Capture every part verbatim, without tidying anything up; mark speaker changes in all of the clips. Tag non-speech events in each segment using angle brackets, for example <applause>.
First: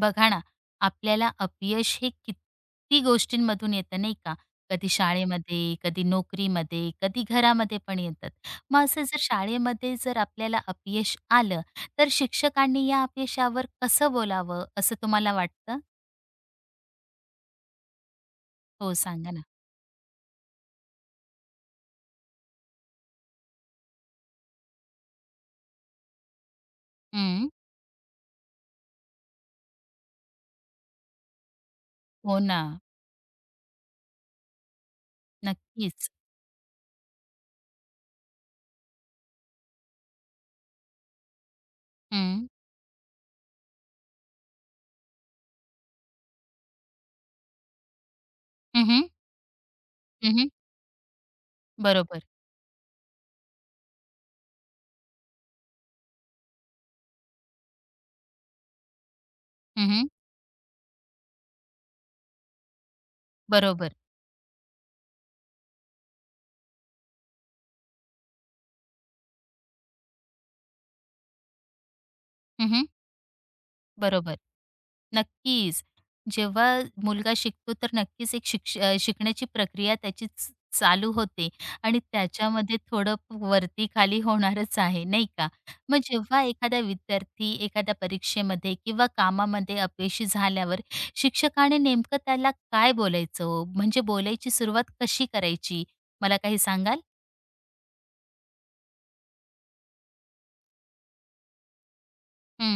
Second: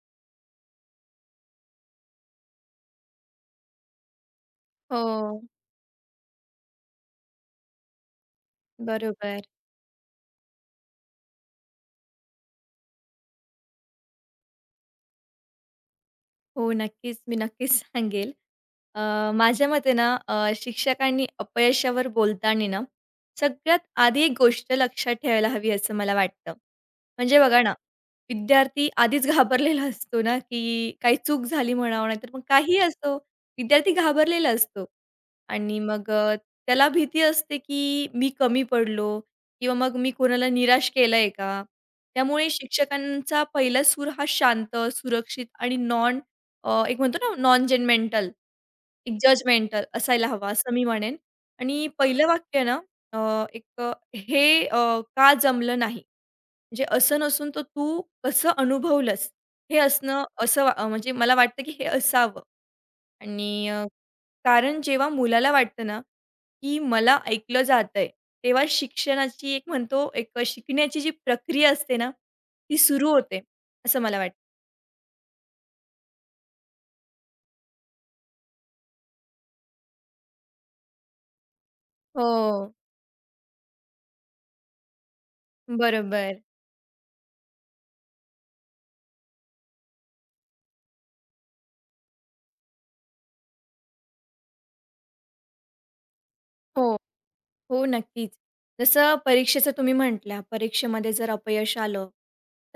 Speaker 1: बघा ना, आपल्याला अपयश हे किती गोष्टींमधून येतं नाही का? कधी
Speaker 2: हो,
Speaker 1: शाळेमध्ये, कधी नोकरीमध्ये, कधी घरामध्ये पण येतात. मग असं जर
Speaker 2: बरोबर.
Speaker 1: शाळेमध्ये जर आपल्याला अपयश आलं, तर शिक्षकांनी या अपयशावर कसं बोलावं असं तुम्हाला वाटतं?
Speaker 2: हो, नक्कीच. मी नक्कीच सांगेल.
Speaker 1: हो,
Speaker 2: अ,
Speaker 1: सांगा ना.
Speaker 2: माझ्या मते ना अ, शिक्षकांनी अपयशावर बोलताना ना, सगळ्यात आधी एक गोष्ट लक्षात ठेवायला हवी असं मला वाटतं. म्हणजे
Speaker 1: हं.
Speaker 2: बघा ना, विद्यार्थी आधीच घाबरलेला असतो ना, की काही चूक झाली म्हणावं नाहीतर
Speaker 1: हो
Speaker 2: मग
Speaker 1: ना.
Speaker 2: काहीही असो, विद्यार्थी घाबरलेला असतो. आणि मग
Speaker 1: नक्कीच.
Speaker 2: अ, त्याला भीती असते, की मी कमी पडलो किंवा मग मी कोणाला निराश केलंय का?
Speaker 1: हं.
Speaker 2: त्यामुळे शिक्षकांचा पहिला सूर हा शांत, सुरक्षित आणि नॉन अ, एक म्हणतो ना नॉन जजमेंटल,
Speaker 1: हं, हं.
Speaker 2: एक जजमेंटल असायला हवा असं मी म्हणेन. आणि
Speaker 1: बरोबर.
Speaker 2: पहिलं वाक्य आहे ना अ, एक अ, हे अ, का जमलं नाही? म्हणजे असं नसून तर तू कसं अनुभवलंस? हे
Speaker 1: हं,
Speaker 2: असणं असं वा- अ, म्हणजे मला वाटतं की हे असावं आणि अ,
Speaker 1: बरोबर.
Speaker 2: कारण जेव्हा मुलाला वाटतं ना, की मला ऐकलं जातंय, तेव्हा शिक्षणाची एक म्हणतो एक शिकण्याची जी प्रक्रिया असते ना, ती
Speaker 1: हं,
Speaker 2: सुरू होते, असं मला
Speaker 1: बरोबर.
Speaker 2: वाटतं.
Speaker 1: नक्कीच. जेव्हा मुलगा शिकतो तर नक्कीच एक शिक्ष अ, शिकण्याची प्रक्रिया त्याची च चालू होते आणि
Speaker 2: हो,
Speaker 1: त्याच्यामध्ये थोडं वरती खाली होणारच आहे, नाही का? मग
Speaker 2: बरोबर.
Speaker 1: जेव्हा एखादा विद्यार्थी एखाद्या परीक्षेमध्ये किंवा कामामध्ये अपयशी झाल्यावर शिक्षकाने नेमकं त्याला काय बोलायचं हो? म्हणजे बोलायची सुरुवात कशी करायची? मला काही
Speaker 2: हो.
Speaker 1: सांगाल?
Speaker 2: हो, नक्कीच. जसं परीक्षेचं तुम्ही म्हटल्या, परीक्षेमध्ये जर अपयश आलं,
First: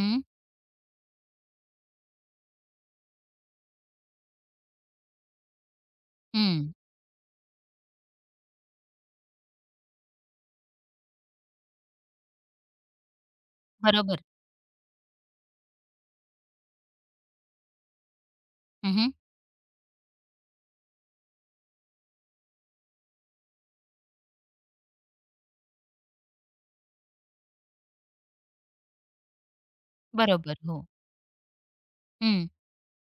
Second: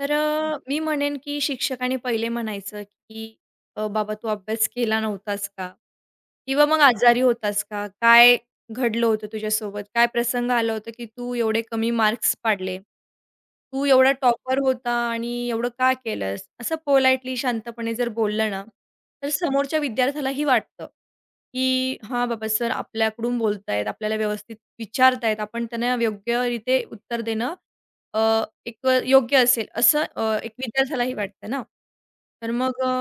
Speaker 2: तर हं. अ, मी म्हणेन की शिक्षकाने पहिले म्हणायचं की "अ, बाबा तू अभ्यास केला नव्हतास का? किंवा
Speaker 1: हं.
Speaker 2: मग हं. आजारी होतास का? काय घडलं होतं तुझ्यासोबत? काय प्रसंग आला होता की तू एवढे कमी मार्क्स पाडले? तू एवढा
Speaker 1: बरोबर.
Speaker 2: टॉपर होता आणि एवढं का केलंस?" असं पोलाइटली शांतपणे जर बोललं ना,
Speaker 1: हं,
Speaker 2: तर समोरच्या विद्यार्थ्यालाही वाटतं. की हां, बाबा सर आपल्याकडून बोलतायत, आपल्याला व्यवस्थित विचारतायत, आपण त्यांना योग्यरीते उत्तर देणं अ, एक योग्य असेल असं अ, एक
Speaker 1: बरोबर. हो.
Speaker 2: विद्यार्थ्यालाही वाटतं ना.
Speaker 1: हं.
Speaker 2: तर मग अ,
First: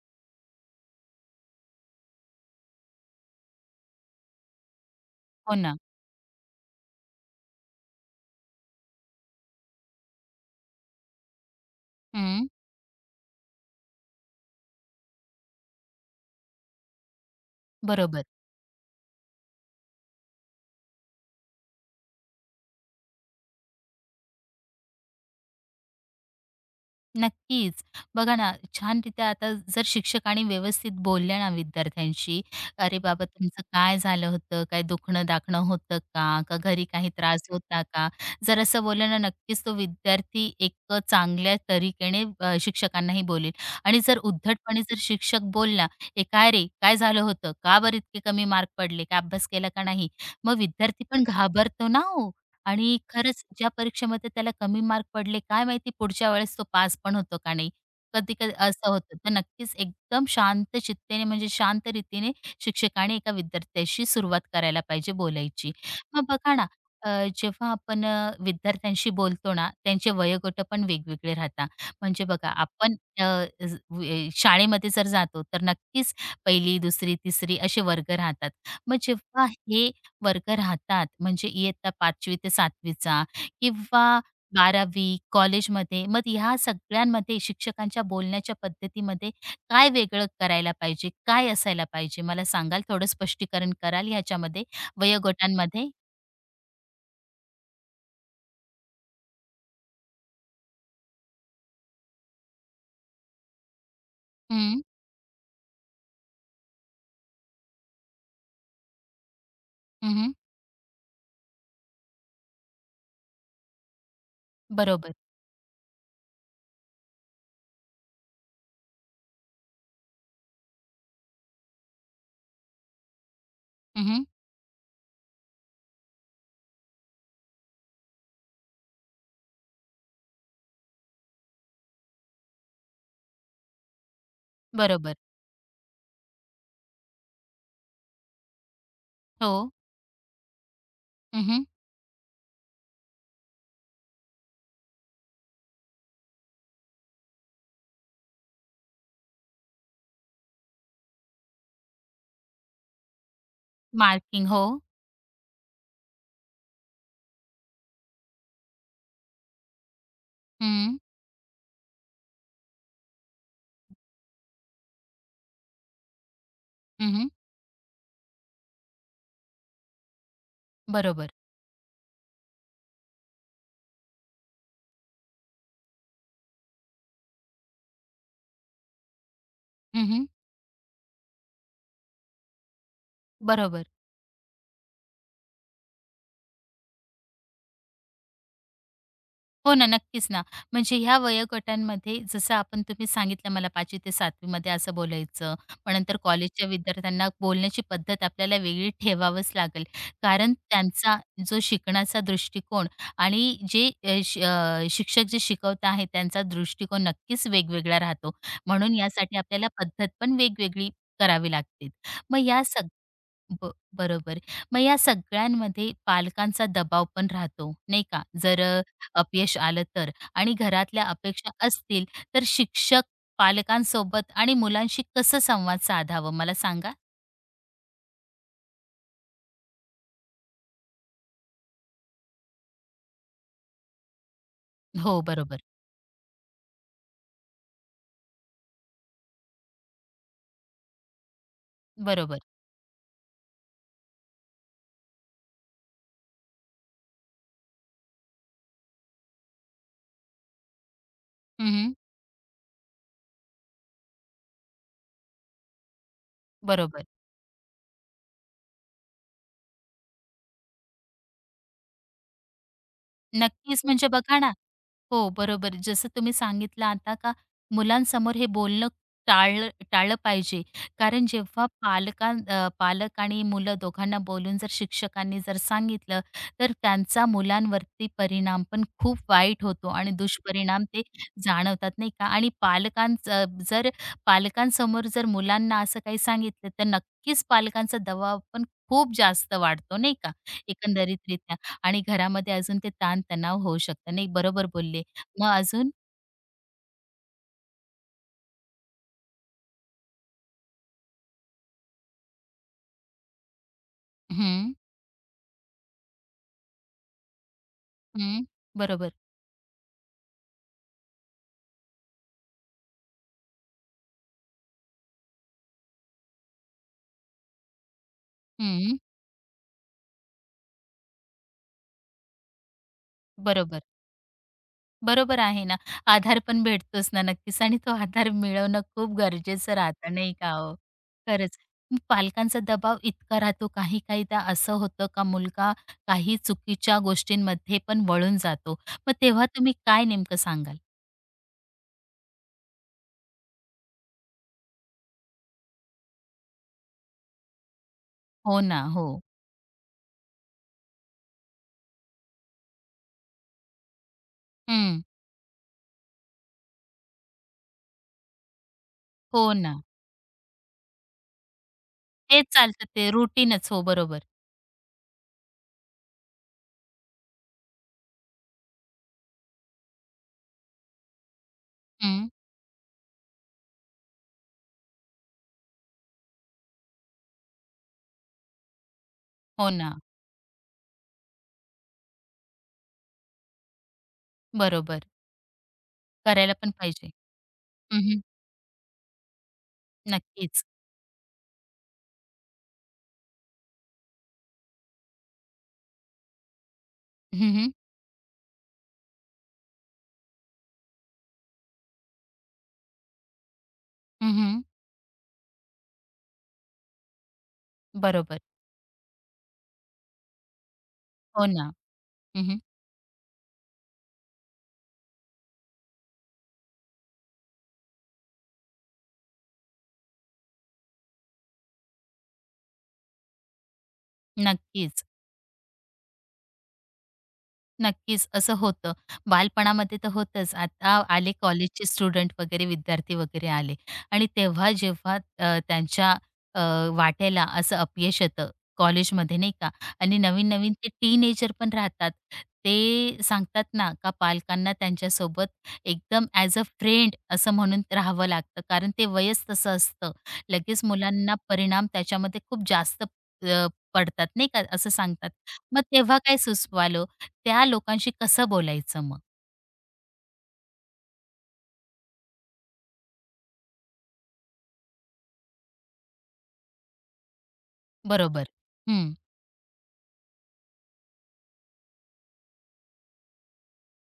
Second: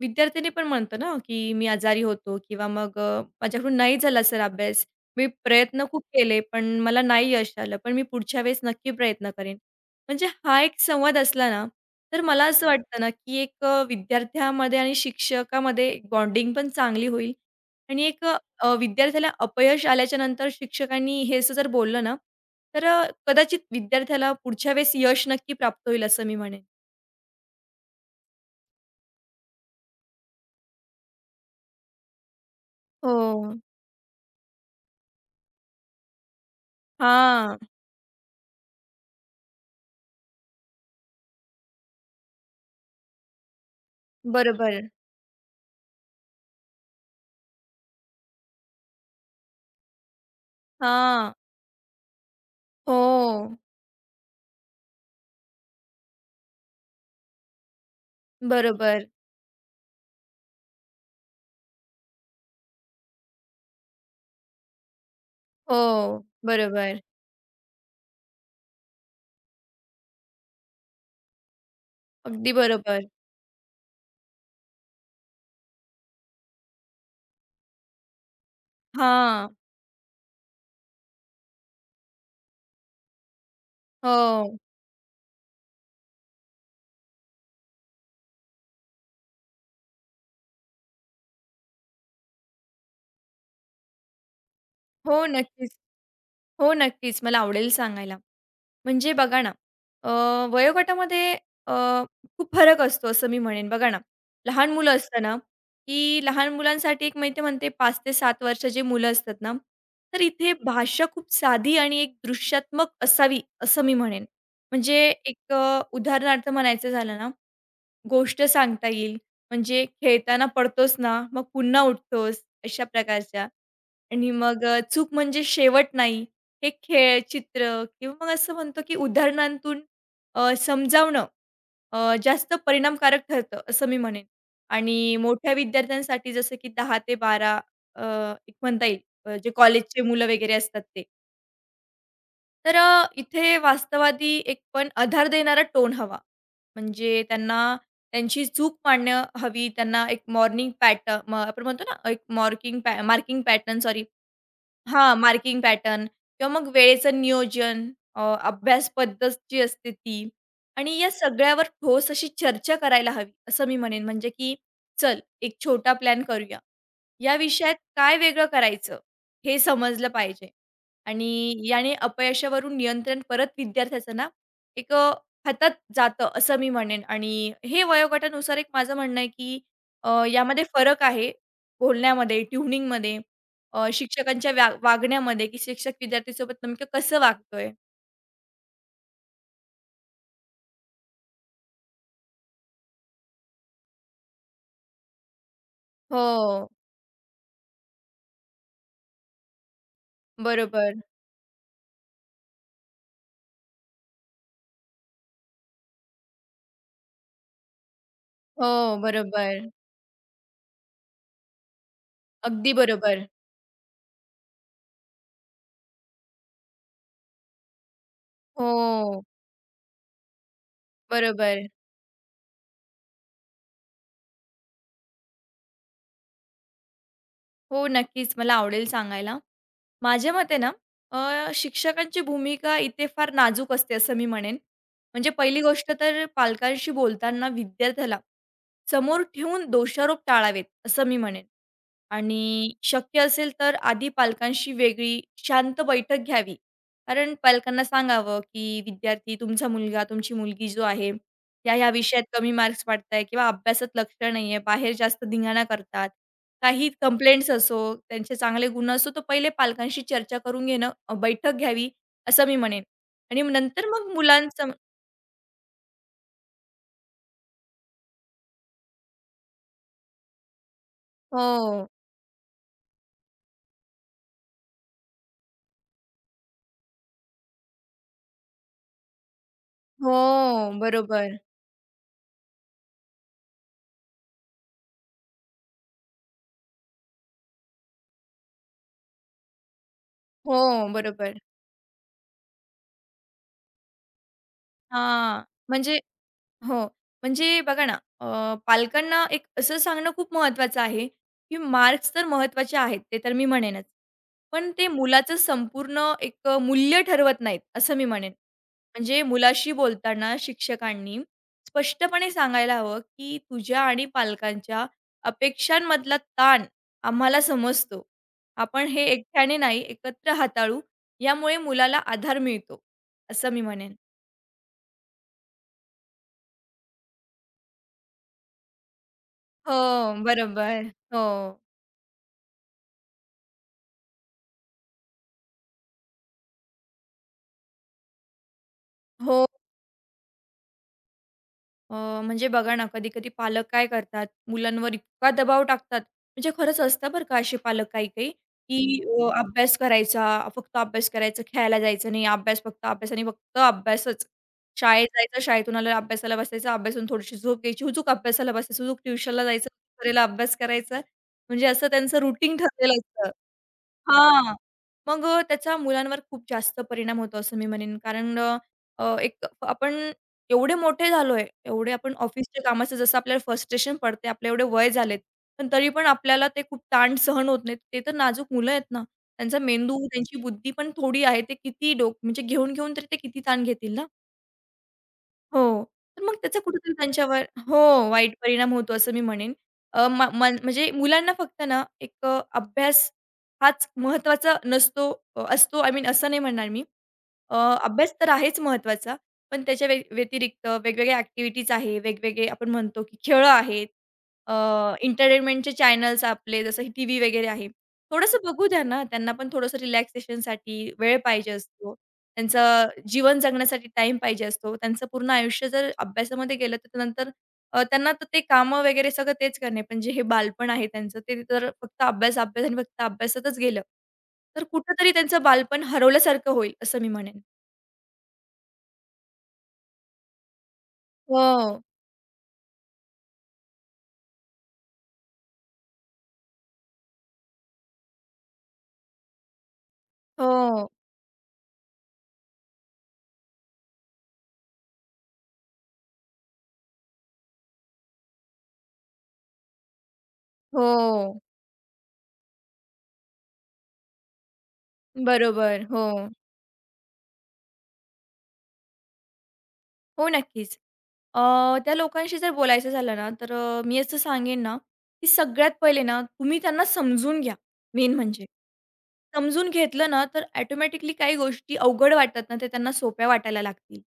Speaker 2: विद्यार्थ्यांनी पण म्हणतो ना, की मी आजारी होतो किंवा मग अ, माझ्याकडून नाही झाला सर अभ्यास. मी
Speaker 1: हो ना.
Speaker 2: प्रयत्न खूप केले, पण मला नाही यश आलं, पण मी पुढच्या वेळेस नक्की प्रयत्न करेन. म्हणजे हा एक संवाद असला ना, तर मला
Speaker 1: हं.
Speaker 2: असं वाटतं ना, की एक अ, विद्यार्थ्यामध्ये आणि शिक्षकामध्ये बॉन्डिंग पण चांगली होईल आणि एक
Speaker 1: बरोबर.
Speaker 2: अ, विद्यार्थ्याला अपयश आल्याच्या नंतर शिक्षकांनी हे असं जर बोललं ना, तर अ, कदाचित विद्यार्थ्याला पुढच्या वेळेस यश नक्की प्राप्त होईल असं मी म्हणेन.
Speaker 1: नक्कीच. बघा ना, छानरीत्या आता जर शिक्षकांनी व्यवस्थित बोलल्या ना विद्यार्थ्यांशी, "अरे बाबा,
Speaker 2: हो.
Speaker 1: तुमचं काय झालं होतं? काय दुखणं-दाखणं होतं का? का घरी काही त्रास
Speaker 2: हां.
Speaker 1: होता का?" जर असं बोललं ना, नक्कीच तो विद्यार्थी एक चांगल्या तरीकेने अ, शिक्षकांनाही बोलेल. आणि जर उद्धटपणे
Speaker 2: बरोबर.
Speaker 1: जर शिक्षक बोलला, "ए, काय रे? काय झालं होतं? का बरं इतके कमी मार्क पडले? काय अभ्यास केला का नाही?" मग विद्यार्थी पण
Speaker 2: हां.
Speaker 1: घाबरतो ना हो. आणि
Speaker 2: हो.
Speaker 1: खरंच ज्या परीक्षेमध्ये त्याला कमी मार्क पडले, काय माहिती पुढच्या वेळेस तो पास पण होतो का नाही. कधी-कधी असं
Speaker 2: बरोबर.
Speaker 1: होतं. तर नक्कीच एकदम शांत चित्तेने म्हणजे शांत रीतीने शिक्षकाने एका विद्यार्थ्याशी सुरुवात करायला पाहिजे बोलायची.
Speaker 2: हो.
Speaker 1: मग बघा ना,
Speaker 2: बरोबर.
Speaker 1: अ, जेव्हा आपण अ, विद्यार्थ्यांशी बोलतो ना, त्यांचे वयोगट पण वेगवेगळे राहतात. म्हणजे बघा
Speaker 2: अगदी
Speaker 1: आपण
Speaker 2: बरोबर.
Speaker 1: अ, ज वे शाळेमध्ये जर जातो, तर नक्कीच पहिली, दुसरी, तिसरी असे वर्ग राहतात. मग जेव्हा
Speaker 2: हां.
Speaker 1: हे वर्ग राहतात. म्हणजे इयत्ता पाचवी ते सातवीचा किंवा
Speaker 2: हो.
Speaker 1: बारावी कॉलेजमध्ये. मग ह्या सगळ्यांमध्ये शिक्षकांच्या बोलण्याच्या पद्धतीमध्ये काय वेगळं करायला पाहिजे? काय असायला पाहिजे? मला सांगाल? थोडं स्पष्टीकरण कराल ह्याच्यामध्ये
Speaker 2: हो, नक्कीच.
Speaker 1: वयोगटांमध्ये?
Speaker 2: हो, नक्कीच. मला आवडेल सांगायला. म्हणजे बघा ना, अ, वयोगटामध्ये अ, खूप फरक असतो असं मी म्हणेन. बघा ना, लहान
Speaker 1: हं,
Speaker 2: मुलं असताना, की लहान मुलांसाठी एक मी म्हणते पाच ते सात जे मुलं असतात ना,
Speaker 1: हं,
Speaker 2: तर
Speaker 1: हं.
Speaker 2: इथे भाषा खूप साधी आणि एक दृश्यात्मक असावी असं मी म्हणेन. म्हणजे
Speaker 1: बरोबर.
Speaker 2: एक अ, उदाहरणार्थ म्हणायचं झालं ना, गोष्ट सांगता येईल. म्हणजे खेळताना पडतोस ना, मग पुन्हा उठतोस, अशा प्रकारच्या.
Speaker 1: हं, हं.
Speaker 2: आणि मग अ, चूक म्हणजे शेवट नाही. हे खेळ, चित्र किंवा मग असं म्हणतो, की उदाहरणांतून अ, समजावणं अ, जास्त परिणामकारक ठरतं, असं मी म्हणेन. आणि
Speaker 1: बरोबर.
Speaker 2: मोठ्या विद्यार्थ्यांसाठी जसं की दहा ते बारा अ, एक म्हणता येईल, अ, जे
Speaker 1: हो.
Speaker 2: कॉलेजचे मुलं वगैरे असतात ते.
Speaker 1: हं,
Speaker 2: तर अ, इथे वास्तवादी एक पण आधार देणारा टोन हवा. म्हणजे त्यांना त्यांची चूक मांडणं हवी. त्यांना एक मॉर्निंग पॅट आपण म्हणतो ना, एक मॉर्किंग पॅ मार्किंग पॅटर्न सॉरी
Speaker 1: मार्किंग. हो.
Speaker 2: हां, मार्किंग पॅटर्न किंवा मग वेळेचं नियोजन, अ, अभ्यास पद्धत जी असते ती
Speaker 1: हं,
Speaker 2: आणि या सगळ्यावर ठोस अशी चर्चा करायला हवी, असं मी म्हणेन. म्हणजे की "चल, एक छोटा प्लॅन करूया.
Speaker 1: हं.
Speaker 2: या विषयात काय वेगळं करायचं?" हे समजलं पाहिजे
Speaker 1: बरोबर.
Speaker 2: आणि याने अपयशावरून नियंत्रण परत विद्यार्थ्याचं ना, एक अ, हातात जातं, असं मी म्हणेन आणि हे वयोगटानुसार एक माझं म्हणणं आहे की अ,
Speaker 1: हं.
Speaker 2: यामध्ये फरक आहे बोलण्यामध्ये, ट्युनिंगमध्ये.
Speaker 1: बरोबर.
Speaker 2: अ, शिक्षकांच्या व्या वागण्यामध्ये, की शिक्षक विद्यार्थीसोबत नेमकं कसं वागतोय.
Speaker 1: हो ना, नक्कीच ना. म्हणजे ह्या वयोगटांमध्ये जसं आपण तुम्ही सांगितलं मला पाचवी ते 7वी मध्ये असं बोलायचं. मग नंतर कॉलेजच्या
Speaker 2: हो,
Speaker 1: विद्यार्थ्यांना बोलण्याची पद्धत आपल्याला वेगळी ठेवावंच लागेल. कारण
Speaker 2: बरोबर.
Speaker 1: त्यांचा जो शिकण्याचा दृष्टिकोन आणि जे अ, श अ, शिक्षक जे शिकवत आहेत त्यांचा दृष्टिकोन नक्कीच वेगवेगळा राहतो. म्हणून
Speaker 2: हो,
Speaker 1: यासाठी
Speaker 2: बरोबर.
Speaker 1: आपल्याला पद्धत पण वेगवेगळी करावी लागते. मग या
Speaker 2: अगदी
Speaker 1: सग
Speaker 2: बरोबर.
Speaker 1: ब बरोबर. मग या सगळ्यांमध्ये पालकांचा दबाव पण राहतो, नाही का? जर अ,
Speaker 2: हो,
Speaker 1: अपयश आलं तर आणि घरातल्या अपेक्षा
Speaker 2: बरोबर.
Speaker 1: असतील, तर शिक्षक पालकांसोबत आणि मुलांशी कसं संवाद साधावं मला सांगा?
Speaker 2: हो, नक्कीच मला आवडेल सांगायला. माझ्या मते ना, अ, शिक्षकांची भूमिका इथे फार नाजूक असते असं मी म्हणेन.
Speaker 1: हो,
Speaker 2: म्हणजे पहिली
Speaker 1: बरोबर.
Speaker 2: गोष्ट तर पालकांशी बोलताना विद्यार्थ्याला समोर ठेवून दोषारोप टाळावेत, असं मी म्हणेन.
Speaker 1: बरोबर.
Speaker 2: आणि शक्य असेल तर आधी पालकांशी वेगळी शांत बैठक घ्यावी. कारण पालकांना सांगावं, की विद्यार्थी तुमचा मुलगा, तुमची मुलगी जो आहे,
Speaker 1: हं,
Speaker 2: ह्या-ह्या
Speaker 1: हं.
Speaker 2: विषयात कमी मार्क्स पाडताय किंवा अभ्यासात लक्ष नाही आहे, बाहेर जास्त धिंगाणा करतात. काही
Speaker 1: बरोबर.
Speaker 2: कंप्लेंट्स असो, त्यांचे चांगले गुण असो, तर पहिले पालकांशी चर्चा करून घेणं अ, बैठक घ्यावी, असं मी म्हणेन. आणि मग
Speaker 1: नक्कीच
Speaker 2: नंतर
Speaker 1: म्हणजे
Speaker 2: मग
Speaker 1: बघा ना
Speaker 2: मुलांचं
Speaker 1: हो, बरोबर. जसं तुम्ही सांगितलं आता का मुलांसमोर हे बोलणं टाळलं टाळलं पाहिजे. कारण जेव्हा
Speaker 2: हो.
Speaker 1: पालकां अ, पालक आणि मुलं दोघांना बोलून जर शिक्षकांनी जर सांगितलं, तर त्यांचा मुलांवरती परिणाम पण खूप वाईट होतो आणि
Speaker 2: हो,
Speaker 1: दुष्परिणाम ते
Speaker 2: बरोबर.
Speaker 1: जाणवतात, नाही का? आणि पालकांचं जर पालकांसमोर जर मुलांना असं काही सांगितलं, तर नक्कीच पालकांचा दबाव पण खूप जास्त वाढतो, नाही का?
Speaker 2: हो, बरोबर.
Speaker 1: एकंदरीतरित्या आणि घरामध्ये अजून ते ताण होऊ शकतं. नाही, बरोबर बोलले.
Speaker 2: हां,
Speaker 1: मग अजून?
Speaker 2: म्हणजे हो. म्हणजे बघा ना, अ, पालकांना एक असं सांगणं खूप महत्त्वाचं आहे, की मार्क्स तर महत्त्वाचे आहेत, ते तर मी म्हणेनच. पण
Speaker 1: हं,
Speaker 2: ते मुलाचं संपूर्ण एक अ, मूल्य ठरवत नाहीत, असं मी म्हणेन.
Speaker 1: हं. बरोबर.
Speaker 2: म्हणजे मुलाशी बोलताना शिक्षकांनी स्पष्टपणे सांगायला हवं, की तुझ्या आणि पालकांच्या अपेक्षांमधला ताण आम्हाला समजतो. आपण
Speaker 1: हं.
Speaker 2: हे एकट्याने नाही, एकत्र हाताळू. यामुळे मुलाला आधार मिळतो, असं मी
Speaker 1: बरोबर.
Speaker 2: म्हणेन.
Speaker 1: बरोबर आहे ना. आधार पण भेटतोच ना नक्कीच आणि तो आधार मिळवणं खूप
Speaker 2: हो,
Speaker 1: गरजेचं राहतं नाही का हो?
Speaker 2: बरोबर. हो.
Speaker 1: खरंच. मग पालकांचा दबाव इतका राहतो काही-काहीदा असं होतं का मुलगा काही चुकीच्या गोष्टींमध्ये पण वळून जातो. मग
Speaker 2: हो.
Speaker 1: तेव्हा तुम्ही काय नेमकं सांगाल?
Speaker 2: अ, म्हणजे बघा ना, कधी-कधी पालक काय करतात, मुलांवर इतका दबाव टाकतात. म्हणजे खरंच असतं बरं का असे पालक काही-काही,
Speaker 1: हो ना.
Speaker 2: की
Speaker 1: हो.
Speaker 2: अ, अभ्यास करायचा, फक्त अभ्यास करायचा, खेळायला जायचं नाही, अभ्यास फक्त अभ्यास आणि फक्त अभ्यासच.
Speaker 1: हं.
Speaker 2: शाळेत जायचं, शाळेतून आल्यावर अभ्यासाला बसायचं, अभ्यासातून थोडीशी झोप घ्यायची, हुजूक अभ्यासाला बसायचं, हुजूक ट्युशनला
Speaker 1: हो
Speaker 2: जायचं,
Speaker 1: ना.
Speaker 2: दुपारीला अभ्यास करायचा. म्हणजे असं त्यांचं
Speaker 1: तेच
Speaker 2: रुटीन
Speaker 1: चालतं
Speaker 2: ठरलेलं
Speaker 1: ते
Speaker 2: असतं.
Speaker 1: रुटीनच. हो, बरोबर.
Speaker 2: हां. मग अ, त्याचा मुलांवर खूप जास्त परिणाम होतो असं मी म्हणेन. कारण अ, अ, एक आपण एवढे मोठे झालोय, एवढे आपण
Speaker 1: हं.
Speaker 2: ऑफिसच्या कामाचं जसं आपल्याला फ्रस्ट्रेशन पडते, आपले एवढे वय झालेत, पण तरी पण आपल्याला ते खूप ताण सहन होत नाहीत. ते तर नाजूक मुलं आहेत ना. त्यांचा
Speaker 1: हो ना.
Speaker 2: मेंदू, त्यांची बुद्धी पण थोडी आहे. ते किती डोक म्हणजे घेऊन, घेऊन तरी ते किती ताण घेतील ना.
Speaker 1: बरोबर.
Speaker 2: हो. तर मग
Speaker 1: करायला
Speaker 2: त्याचा
Speaker 1: पण
Speaker 2: कुठेतरी
Speaker 1: पाहिजे.
Speaker 2: त्यांच्यावर हो,
Speaker 1: हं, हं.
Speaker 2: वाईट परिणाम होतो असं मी म्हणेन. अ, म म
Speaker 1: नक्कीच.
Speaker 2: म्हणजे मुलांना फक्त ना एक अ, अभ्यास हाच महत्त्वाचा नसतो अ, असतो आय मीन असं नाही म्हणणार मी.
Speaker 1: हं,
Speaker 2: अ,
Speaker 1: हं.
Speaker 2: अभ्यास तर आहेच महत्त्वाचा, पण त्याच्या व्य व्यतिरिक्त वेगवेगळ्या ॲक्टिव्हिटीज आहे, वेगवेगळे आपण म्हणतो की खेळं आहेत,
Speaker 1: हं,
Speaker 2: एंटरटेनमेंटचे चॅनल्स आपले जसं की टीव्ही वगैरे आहे. थोडंसं
Speaker 1: बरोबर.
Speaker 2: बघू द्या ना, त्यांना पण थोडंसं रिलॅक्सेशनसाठी वेळ
Speaker 1: हो
Speaker 2: पाहिजे
Speaker 1: ना.
Speaker 2: असतो.
Speaker 1: हं,
Speaker 2: त्यांचं जीवन जगण्यासाठी टाईम पाहिजे असतो. त्यांचं पूर्ण आयुष्य जर अभ्यासामध्ये गेलं, तर नंतर अ, त्यांना तर ते कामं वगैरे सगळं तेच करणे. पण जे हे बालपण आहे त्यांचं, ते तर फक्त अभ्यास, अभ्यास आणि फक्त अभ्यासातच गेलं. तर
Speaker 1: नक्कीच.
Speaker 2: कुठेतरी त्यांचं बालपण हरवल्यासारखं होईल, असं मी म्हणेन.
Speaker 1: नक्कीच, असं होतं. बालपणामध्ये तर होतंच. आता आले
Speaker 2: हो,
Speaker 1: कॉलेजचे स्टुडंट वगैरे, विद्यार्थी वगैरे आले आणि तेव्हा जेव्हा अ, त्यांच्या अ, वाट्याला असं अपयश येतं कॉलेजमध्ये नाही का आणि नवीन-नवीन
Speaker 2: हो,
Speaker 1: ते टीनेजर पण राहतात. ते सांगतात ना, का पालकांना त्यांच्यासोबत एकदम ॲज अ फ्रेंड असं म्हणून राहावं लागतं. कारण ते वयच तसं असतं. लगेच मुलांना
Speaker 2: हो.
Speaker 1: परिणाम त्याच्यामध्ये खूप जास्त अ, पडतात नाही का, असं सांगतात. मग
Speaker 2: बरोबर. हो,
Speaker 1: तेव्हा काय सुचवाल त्या लोकांशी कसं बोलायचं मग.
Speaker 2: हो, नक्कीच. अ, त्या लोकांशी जर बोलायचं झालं ना, तर अ, मी असं सांगेन ना, की सगळ्यात पहिले ना, तुम्ही त्यांना समजून घ्या, मेन म्हणजे.
Speaker 1: बरोबर. हं,
Speaker 2: समजून घेतलं ना, तर ऑटोमॅटिकली काही गोष्टी अवघड वाटतात ना, ते त्यांना सोप्या वाटायला लागतील.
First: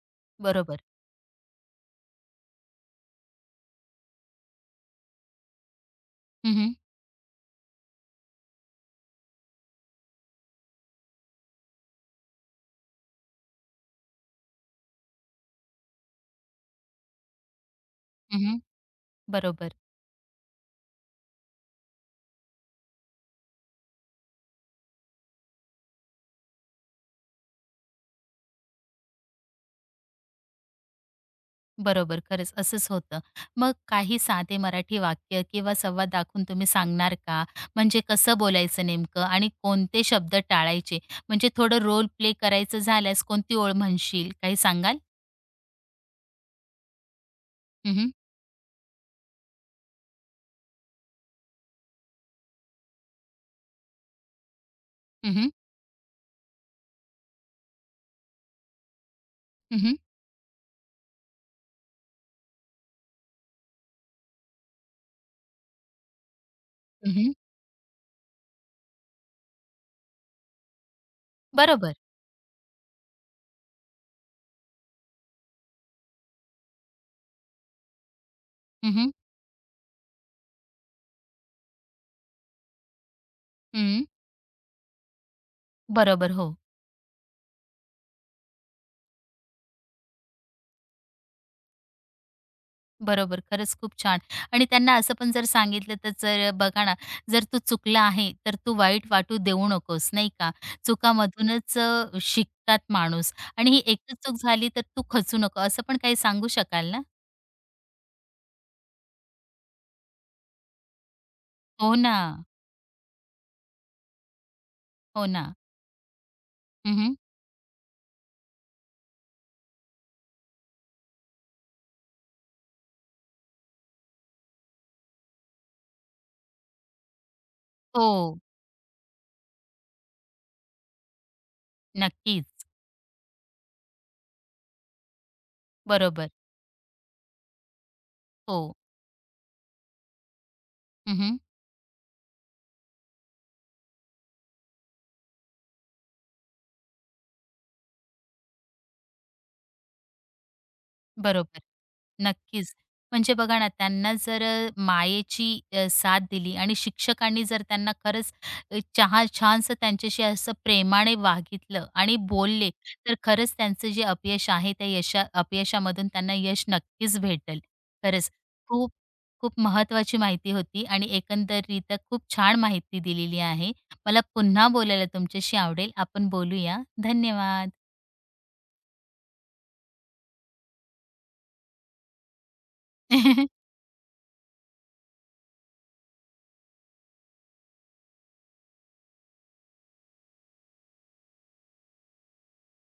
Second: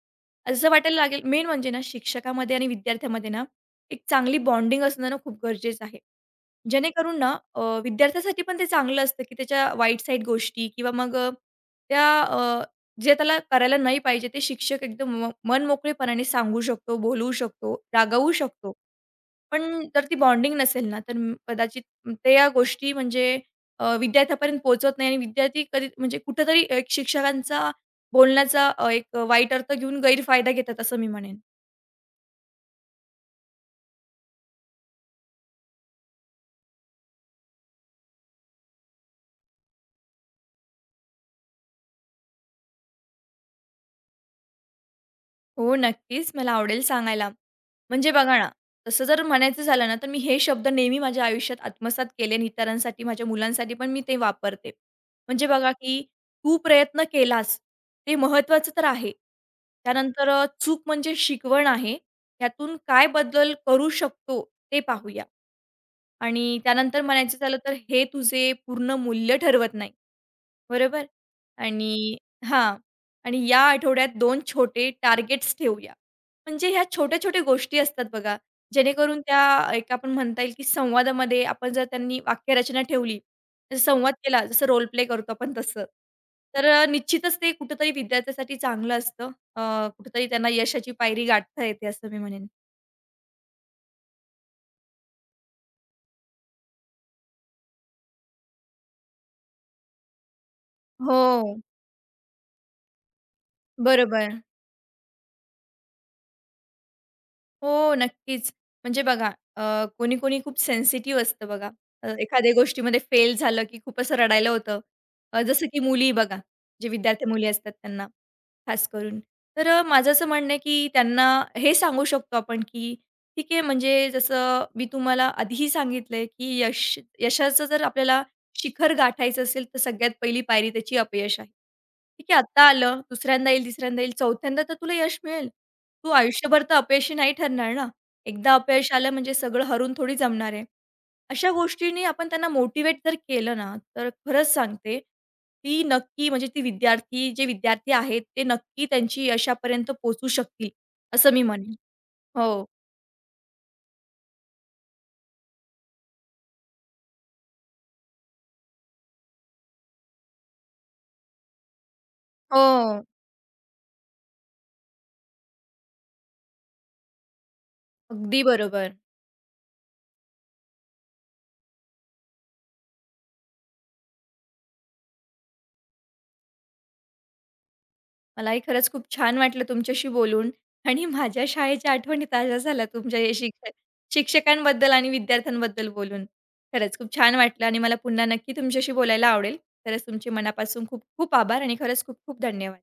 Speaker 2: असं
Speaker 1: बरोबर.
Speaker 2: वाटायला लागेल मेन म्हणजे ना, शिक्षकामध्ये आणि विद्यार्थ्यामध्ये ना, एक चांगली बॉन्डिंग असणं ना, खूप गरजेचं आहे.
Speaker 1: हं, हं.
Speaker 2: जेणेकरून ना अ, विद्यार्थ्यासाठी पण ते चांगलं असतं, की त्याच्या वाईट साईड गोष्टी किंवा मग अ, त्या अ, जे त्याला करायला नाही पाहिजे ते शिक्षक एकदम म मनमोकळेपणाने सांगू शकतो, बोलवू शकतो, रागवू
Speaker 1: हं, हं.
Speaker 2: शकतो.
Speaker 1: बरोबर,
Speaker 2: पण जर ती बॉन्डिंग नसेल ना, तर म- कदाचित म ते या गोष्टी म्हणजे अ, विद्यार्थ्यापर्यंत पोहोचत नाही आणि विद्यार्थी कधी म्हणजे कुठेतरी एक शिक्षकांचा बोलण्याचा अ, एक वाईट अर्थ घेऊन गैरफायदा घेतात असं मी म्हणेन.
Speaker 1: बरोबर. खरंच असंच होतं. मग काही साधे मराठी वाक्य किंवा संवाद दाखवून तुम्ही सांगणार का? म्हणजे कसं बोलायचं नेमकं आणि कोणते शब्द टाळायचे? म्हणजे थोडं रोल प्ले करायचं झाल्यास कोणती ओळ म्हणशील? काही सांगाल?
Speaker 2: हो, नक्कीच. मला आवडेल सांगायला.
Speaker 1: हं,
Speaker 2: म्हणजे
Speaker 1: हं.
Speaker 2: बघा ना, तसं जर म्हणायचं झालं ना, तर मी हे शब्द नेहमी माझ्या आयुष्यात आत्मसात केले आणि इतरांसाठी, माझ्या मुलांसाठी पण मी ते वापरते.
Speaker 1: हं,
Speaker 2: म्हणजे
Speaker 1: हं.
Speaker 2: बघा, की तू प्रयत्न केलास, ते महत्त्वाचं तर आहे.
Speaker 1: हं, हं.
Speaker 2: त्यानंतर अ, चूक म्हणजे शिकवण आहे. त्यातून काय बदल करू शकतो, ते पाहूया. आणि त्यानंतर
Speaker 1: हं,
Speaker 2: म्हणायचं झालं तर हे तुझे पूर्ण मूल्य ठरवत नाही. बरोबर?
Speaker 1: बरोबर.
Speaker 2: आणि हां. आणि या आठवड्यात दोन छोटे टार्गेट्स ठेवूया. म्हणजे ह्या छोट्या-छोट्या गोष्टी असतात बघा,
Speaker 1: हं, हं.
Speaker 2: जेणेकरून त्या एक आपण म्हणता येईल की संवादामध्ये आपण जर त्यांनी वाक्यरचना ठेवली, जर
Speaker 1: हं.
Speaker 2: संवाद केला जसं रोल प्ले करतो आपण तसं.
Speaker 1: बरोबर. हो.
Speaker 2: तर अ, निश्चितच ते कुठेतरी विद्यार्थ्यासाठी चांगलं असतं. अ, कुठेतरी त्यांना यशाची पायरी गाठता येते असं मी म्हणेन.
Speaker 1: बरोबर. खरंच खूप छान. आणि त्यांना असं पण जर सांगितलं तर जर बघा ना, जर तू चुकला आहे, तर तू वाईट वाटू देऊ नकोस, नाही का?
Speaker 2: हो.
Speaker 1: चुकामधूनच अ, शिकतात माणूस आणि ही एकच
Speaker 2: बरोबर.
Speaker 1: चूक झाली तर तू खचू नको, असं पण काही सांगू शकाल ना?
Speaker 2: हो, नक्कीच. म्हणजे बघा अ, कोणी-कोणी खूप सेन्सिटिव्ह असतं बघा.
Speaker 1: हो
Speaker 2: अ,
Speaker 1: ना.
Speaker 2: एखाद्या गोष्टीमध्ये फेल झालं, की खूप असं रडायला होतं.
Speaker 1: हो
Speaker 2: अ,
Speaker 1: ना.
Speaker 2: जसं की मुली बघा, जे
Speaker 1: हं,
Speaker 2: विद्यार्थी मुली असतात त्यांना खास करून. तर अ, माझं असं म्हणणं आहे, की त्यांना हे सांगू शकतो आपण, की ठीक आहे म्हणजे जसं मी तुम्हाला आधीही सांगितलंय, की यश यशाचं जर आपल्याला
Speaker 1: हो.
Speaker 2: शिखर गाठायचं असेल, तर सगळ्यात पहिली पायरी त्याची अपयश आहे. ठीक आहे, आत्ता
Speaker 1: नक्कीच.
Speaker 2: आलं, दुसऱ्यांदा येईल, तिसऱ्यांदा येईल, चौथ्यांदा तर तुला यश मिळेल. तू
Speaker 1: बरोबर.
Speaker 2: आयुष्यभर तर अपयशी नाही ठरणार ना. एकदा
Speaker 1: हो.
Speaker 2: अपयश आलं म्हणजे सगळं हरून थोडी जमणार आहे.
Speaker 1: हं,
Speaker 2: अशा गोष्टींनी आपण त्यांना मोटिवेट जर केलं ना, तर खरंच सांगते, ती नक्की म्हणजे ती विद्यार्थी जे विद्यार्थी आहेत, ते नक्की त्यांची यशापर्यंत पोहोचू शकतील, असं मी
Speaker 1: बरोबर.
Speaker 2: म्हणेन. हो.
Speaker 1: नक्कीच. म्हणजे बघा ना, त्यांना जर अ, मायेची अ, साथ दिली आणि शिक्षकांनी जर त्यांना खरंच अ, चहा छानसं त्यांच्याशी असं प्रेमाने वागितलं आणि बोलले,
Speaker 2: हो.
Speaker 1: तर खरंच त्यांचं जे अपयश आहे, त्या यशा अपयशामधून त्यांना यश नक्कीच भेटेल. खरंच
Speaker 2: अगदी बरोबर.
Speaker 1: खूप, खूप महत्त्वाची माहिती होती आणि एकंदरीत खूप छान माहिती दिलेली आहे. मला पुन्हा बोलायला तुमच्याशी आवडेल. आपण बोलूया. धन्यवाद.
Speaker 2: मलाही खरंच खूप छान वाटलं तुमच्याशी बोलून आणि माझ्या शाळेच्या आठवणी ताज्या झाल्या तुमच्या या
Speaker 1: <laughs>
Speaker 2: शिक्षक शिक्षकांबद्दल आणि विद्यार्थ्यांबद्दल बोलून. खरंच खूप छान वाटलं आणि मला पुन्हा नक्की तुमच्याशी बोलायला आवडेल. खरंच तुमचे मनापासून खूप खूप आभार आणि खरंच खूप खूप धन्यवाद.